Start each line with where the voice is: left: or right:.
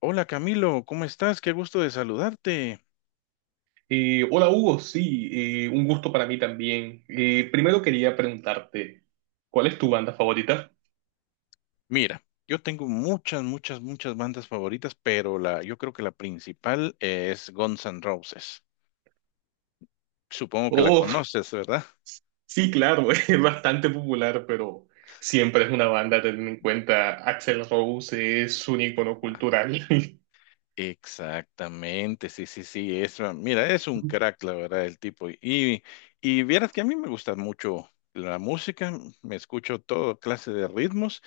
left: Hola Camilo, ¿cómo estás? Qué gusto de saludarte.
right: Hola Hugo, sí, un gusto para mí también. Primero quería preguntarte, ¿cuál es tu banda favorita?
left: Mira, yo tengo muchas, muchas, muchas bandas favoritas, pero la, yo creo que la principal es Guns N' Roses. Supongo que la
right: Oh,
left: conoces, ¿verdad?
right: sí, claro, es bastante popular, pero siempre es una banda a tener en cuenta. Axl Rose es un icono
left: Ah,
right: cultural.
left: Exactamente, sí, sí, sí. Es, mira, es un crack, la verdad, el tipo. Y vieras que a mí me gusta mucho la música, me escucho todo clase de ritmos.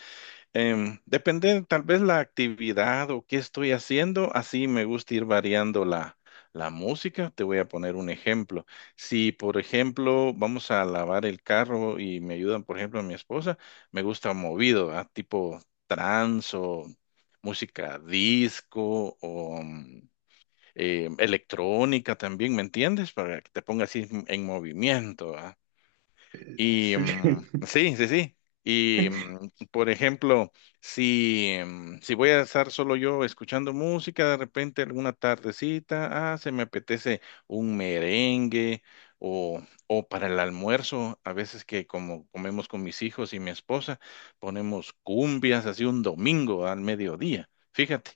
left: Depende tal vez la actividad o qué estoy haciendo, así me gusta ir variando la música. Te voy a poner un ejemplo. Si, por ejemplo, vamos a lavar el carro y me ayudan, por ejemplo, a mi esposa, me gusta movido, ¿verdad? Tipo trance o música disco o electrónica también, ¿me entiendes? Para que te ponga así en movimiento, ¿verdad? Y
right: Sí.
left: sí, sí, sí. Y por ejemplo, si, si voy a estar solo yo escuchando música, de repente alguna tardecita, se me apetece un merengue o, o para el almuerzo, a veces que como comemos con mis hijos y mi esposa, ponemos cumbias así un domingo al mediodía. Fíjate.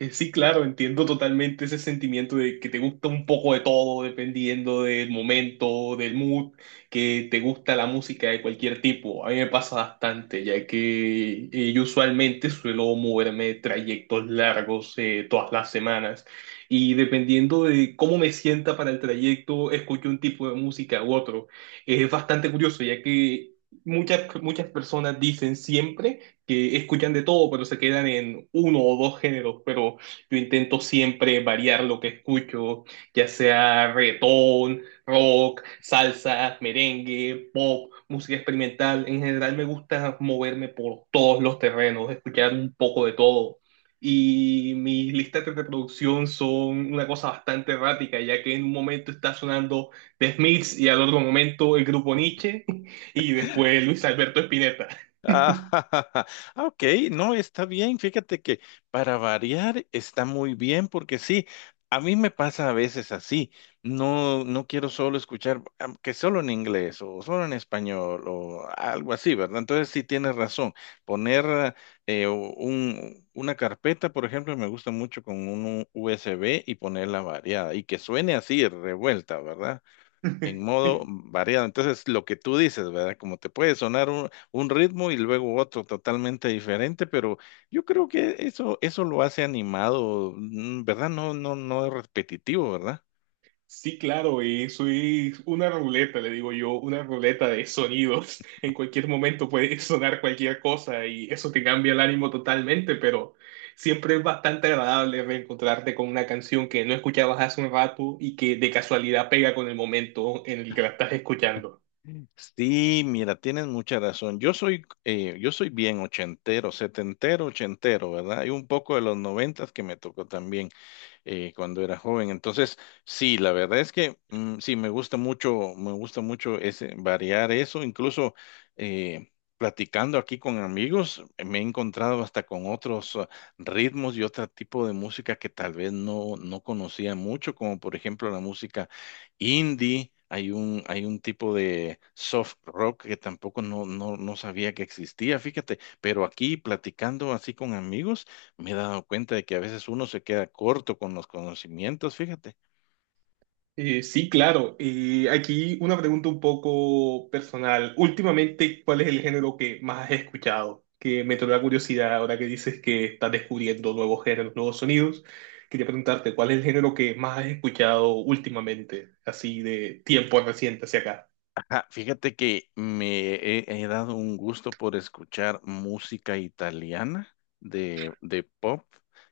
right: Sí, claro, entiendo totalmente ese sentimiento de que te gusta un poco de todo, dependiendo del momento, del mood, que te gusta la música de cualquier tipo. A mí me pasa bastante, ya que yo usualmente suelo moverme trayectos largos todas las semanas y dependiendo de cómo me sienta para el trayecto, escucho un tipo de música u otro. Es bastante curioso, ya que muchas personas dicen siempre que escuchan de todo, pero se quedan en uno o dos géneros, pero yo intento siempre variar lo que escucho, ya sea reggaetón, rock, salsa, merengue, pop, música experimental. En general me gusta moverme por todos los terrenos, escuchar un poco de todo. Y mis listas de reproducción son una cosa bastante errática, ya que en un momento está sonando The Smiths y al otro momento el grupo Nietzsche y después Luis Alberto Spinetta.
left: Ah, ok, no, está bien. Fíjate que para variar está muy bien porque sí, a mí me pasa a veces así. No, no quiero solo escuchar que solo en inglés o solo en español o algo así, ¿verdad? Entonces sí tienes razón. Poner una carpeta, por ejemplo, me gusta mucho con un USB y ponerla variada y que suene así revuelta, ¿verdad? En modo variado. Entonces, lo que tú dices, ¿verdad? Como te puede sonar un ritmo y luego otro totalmente diferente, pero yo creo que eso lo hace animado, ¿verdad? No, no, no es repetitivo, ¿verdad?
right: Sí, claro, eso es una ruleta, le digo yo, una ruleta de sonidos. En cualquier momento puede sonar cualquier cosa y eso te cambia el ánimo totalmente, pero siempre es bastante agradable reencontrarte con una canción que no escuchabas hace un rato y que de casualidad pega con el momento en el que la estás escuchando.
left: Sí, mira, tienes mucha razón. Yo soy bien ochentero, setentero, ochentero, ¿verdad? Y un poco de los noventas que me tocó también, cuando era joven. Entonces, sí, la verdad es que sí, me gusta mucho ese, variar eso, incluso eh, platicando aquí con amigos, me he encontrado hasta con otros ritmos y otro tipo de música que tal vez no, no conocía mucho, como por ejemplo la música indie. Hay un tipo de soft rock que tampoco no, no, no sabía que existía, fíjate, pero aquí platicando así con amigos, me he dado cuenta de que a veces uno se queda corto con los conocimientos, fíjate.
right: Sí, claro. Y aquí una pregunta un poco personal. Últimamente, ¿cuál es el género que más has escuchado? Que me trae la curiosidad ahora que dices que estás descubriendo nuevos géneros, nuevos sonidos. Quería preguntarte, ¿cuál es el género que más has escuchado últimamente, así de tiempo reciente hacia acá?
left: Ajá, fíjate que he dado un gusto por escuchar música italiana, de pop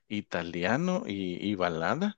left: italiano y balada.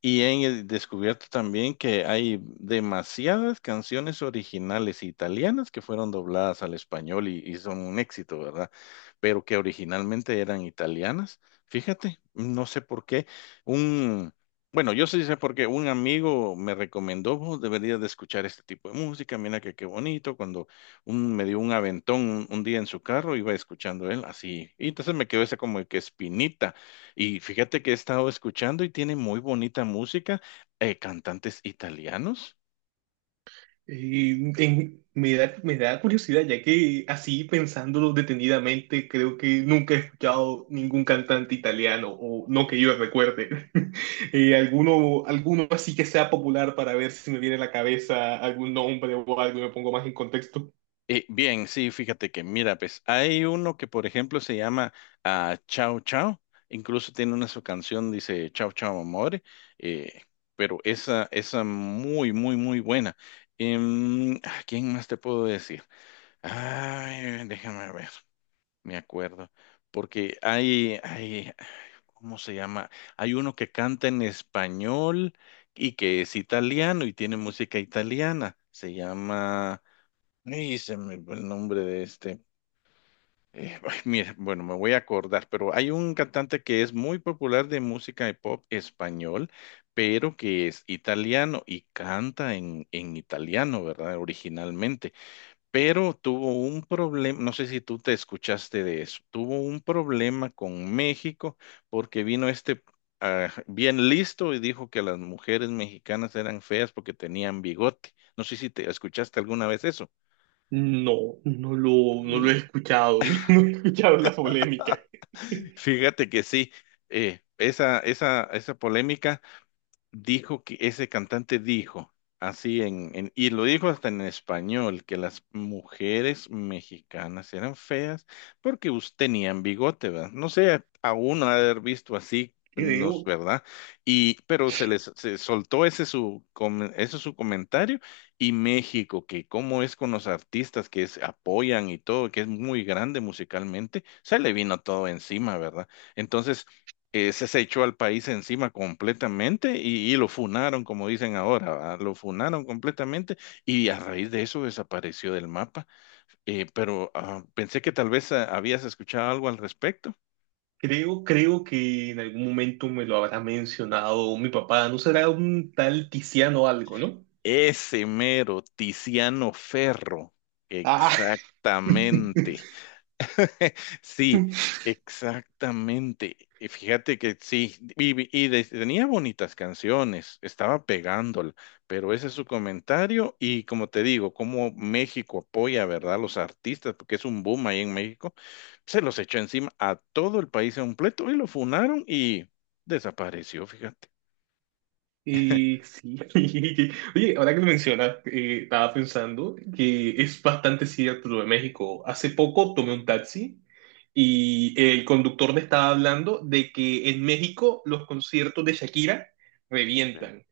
left: Y he descubierto también que hay demasiadas canciones originales italianas que fueron dobladas al español y son un éxito, ¿verdad? Pero que originalmente eran italianas. Fíjate, no sé por qué. Un, bueno, yo sí sé por qué. Un amigo me recomendó, "Vos deberías de escuchar este tipo de música, mira que qué bonito". Cuando me dio un aventón un día en su carro, iba escuchando él así. Y entonces me quedó esa como que espinita y fíjate que he estado escuchando y tiene muy bonita música, cantantes italianos.
right: Me da curiosidad, ya que así pensándolo detenidamente, creo que nunca he escuchado ningún cantante italiano, o no que yo recuerde. Alguno, alguno así que sea popular para ver si me viene a la cabeza algún nombre o algo y me pongo más en contexto.
left: Bien, sí, fíjate que, mira, pues hay uno que, por ejemplo, se llama Ciao Ciao, incluso tiene una su canción, dice Ciao Ciao Amore, eh, pero esa muy, muy, muy buena. ¿Quién más te puedo decir? Ay, déjame ver. Me acuerdo, porque hay, ¿cómo se llama? Hay uno que canta en español y que es italiano y tiene música italiana. Se llama, ay, se me fue el nombre de este. Ay, mira, bueno, me voy a acordar, pero hay un cantante que es muy popular de música de pop español, pero que es italiano y canta en italiano, ¿verdad? Originalmente pero tuvo un problema, no sé si tú te escuchaste de eso, tuvo un problema con México porque vino este bien listo y dijo que las mujeres mexicanas eran feas porque tenían bigote. No sé si te escuchaste alguna vez eso.
right: No lo
left: Mm.
right: he escuchado, no, he escuchado la polémica.
left: Fíjate que sí, esa, esa, esa polémica. Dijo que ese cantante dijo, así y lo dijo hasta en español, que las mujeres mexicanas eran feas porque tenían bigote, ¿verdad? No sé, aún haber visto así, no es
right: Creo,
left: verdad. Y, pero se soltó ese su ese su comentario y México, que cómo es con los artistas que se apoyan y todo, que es muy grande musicalmente, se le vino todo encima, ¿verdad? Entonces, ese se echó al país encima completamente y lo funaron, como dicen ahora, ¿verdad? Lo funaron completamente y a raíz de eso desapareció del mapa. Pero pensé que tal vez habías escuchado algo al respecto.
right: creo que en algún momento me lo habrá mencionado mi papá, no será un tal Tiziano algo, ¿no?
left: Ese mero Tiziano Ferro,
right: Ah,
left: exactamente. Sí, exactamente. Y fíjate que sí, tenía bonitas canciones, estaba pegándola, pero ese es su comentario y como te digo, como México apoya, ¿verdad? A los artistas, porque es un boom ahí en México, se los echó encima a todo el país completo y lo funaron y desapareció, fíjate.
right: sí. Oye, ahora que lo mencionas, estaba pensando que es bastante cierto lo de México. Hace poco tomé un taxi y el conductor me estaba hablando de que en México los conciertos de Shakira
left: Sí.
right: revientan.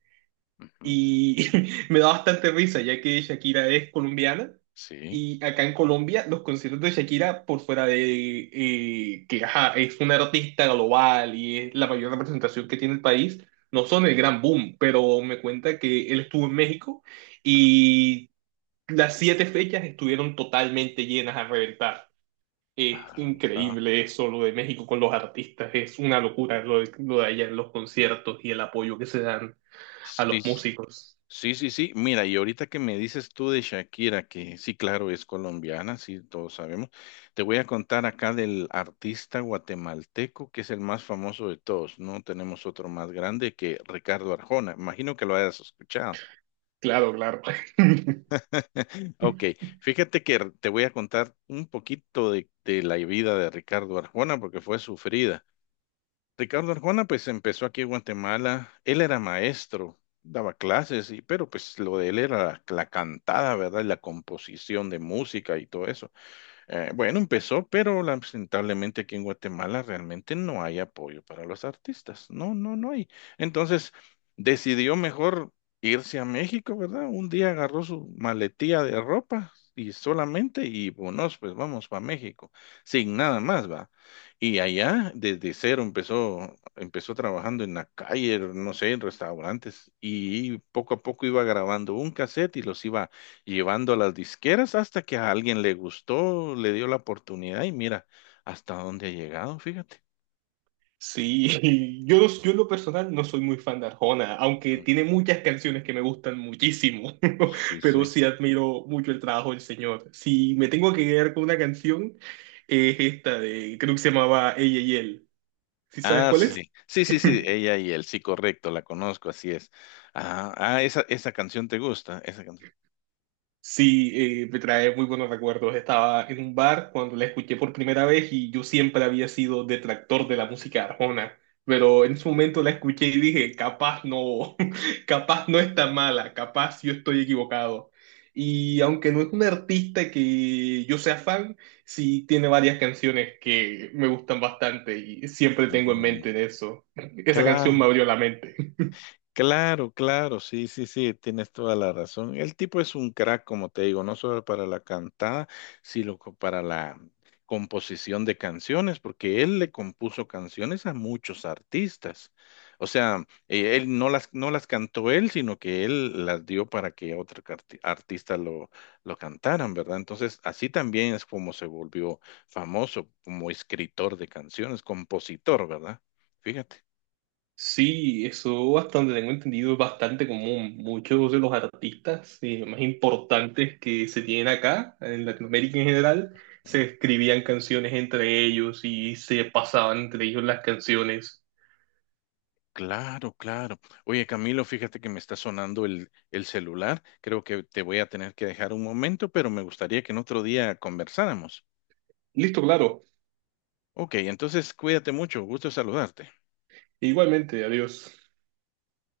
left: Ujú.
right: Y me da bastante risa, ya que Shakira es colombiana.
left: Sí.
right: Y acá en Colombia, los conciertos de Shakira, por fuera de que ajá, es una artista global y es la mayor representación que tiene el país, no son el gran boom, pero me cuenta que él estuvo en México
left: Ah,
right: y las 7 fechas estuvieron totalmente llenas a reventar. Es
left: Ah, ah,
right: increíble eso, lo de México con los artistas, es una locura lo de allá en los conciertos y el apoyo que se dan a
left: sí.
right: los músicos.
left: Sí, sí, sí. Mira, y ahorita que me dices tú de Shakira, que sí, claro, es colombiana, sí, todos sabemos. Te voy a contar acá del artista guatemalteco, que es el más famoso de todos, ¿no? Tenemos otro más grande que Ricardo Arjona. Imagino que lo hayas escuchado.
right: Claro, claro.
left: Ok, fíjate que te voy a contar un poquito de la vida de Ricardo Arjona, porque fue sufrida. Ricardo Arjona pues empezó aquí en Guatemala, él era maestro, daba clases, y, pero pues lo de él era la cantada, ¿verdad? Y la composición de música y todo eso. Bueno, empezó, pero lamentablemente aquí en Guatemala realmente no hay apoyo para los artistas. No, no, no hay. Entonces decidió mejor irse a México, ¿verdad? Un día agarró su maletía de ropa y solamente, y bueno, pues vamos para México, sin nada más, va. Y allá, desde cero, empezó trabajando en la calle, no sé, en restaurantes, y poco a poco iba grabando un cassette y los iba llevando a las disqueras hasta que a alguien le gustó, le dio la oportunidad y mira hasta dónde ha llegado, fíjate.
right: Sí, yo en lo personal no soy muy fan de Arjona, aunque
left: Ujú.
right: tiene muchas canciones que me gustan muchísimo,
left: Sí,
right: pero
left: sí.
right: sí admiro mucho el trabajo del señor. Si me tengo que quedar con una canción, es esta de, creo que se llamaba Ella y él. ¿Sí sabes
left: Ah,
right: cuál
left: sí,
right: es?
left: sí, sí, sí, sí, ella y él, sí, correcto, la conozco, así es. Esa, esa canción te gusta, esa canción.
right: Sí, me trae muy buenos recuerdos. Estaba en un bar cuando la escuché por primera vez y yo siempre había sido detractor de la música arjona, pero en ese momento la escuché y dije, capaz no, capaz no está mala, capaz yo estoy equivocado. Y aunque no es un artista que yo sea fan, sí tiene varias canciones que me gustan bastante y siempre tengo en
left: Mm,
right: mente de eso. Esa canción me
left: claro.
right: abrió la mente.
left: Claro, claro, sí, sí, sí, tienes toda la razón. El tipo es un crack, como te digo, no solo para la cantada, sino para la composición de canciones, porque él le compuso canciones a muchos artistas. O sea, él no las cantó él, sino que él las dio para que otro artista lo cantaran, ¿verdad? Entonces, así también es como se volvió famoso como escritor de canciones, compositor, ¿verdad? Fíjate.
right: Sí, eso bastante, tengo entendido, es bastante común. Muchos de los artistas más importantes que se tienen acá, en Latinoamérica en general, se escribían canciones entre ellos y se pasaban entre ellos las canciones.
left: Claro, claro. Oye, Camilo, fíjate que me está sonando el celular. Creo que te voy a tener que dejar un momento, pero me gustaría que en otro día conversáramos.
right: Listo, claro.
left: Ok, entonces cuídate mucho. Gusto saludarte.
right: Igualmente, adiós.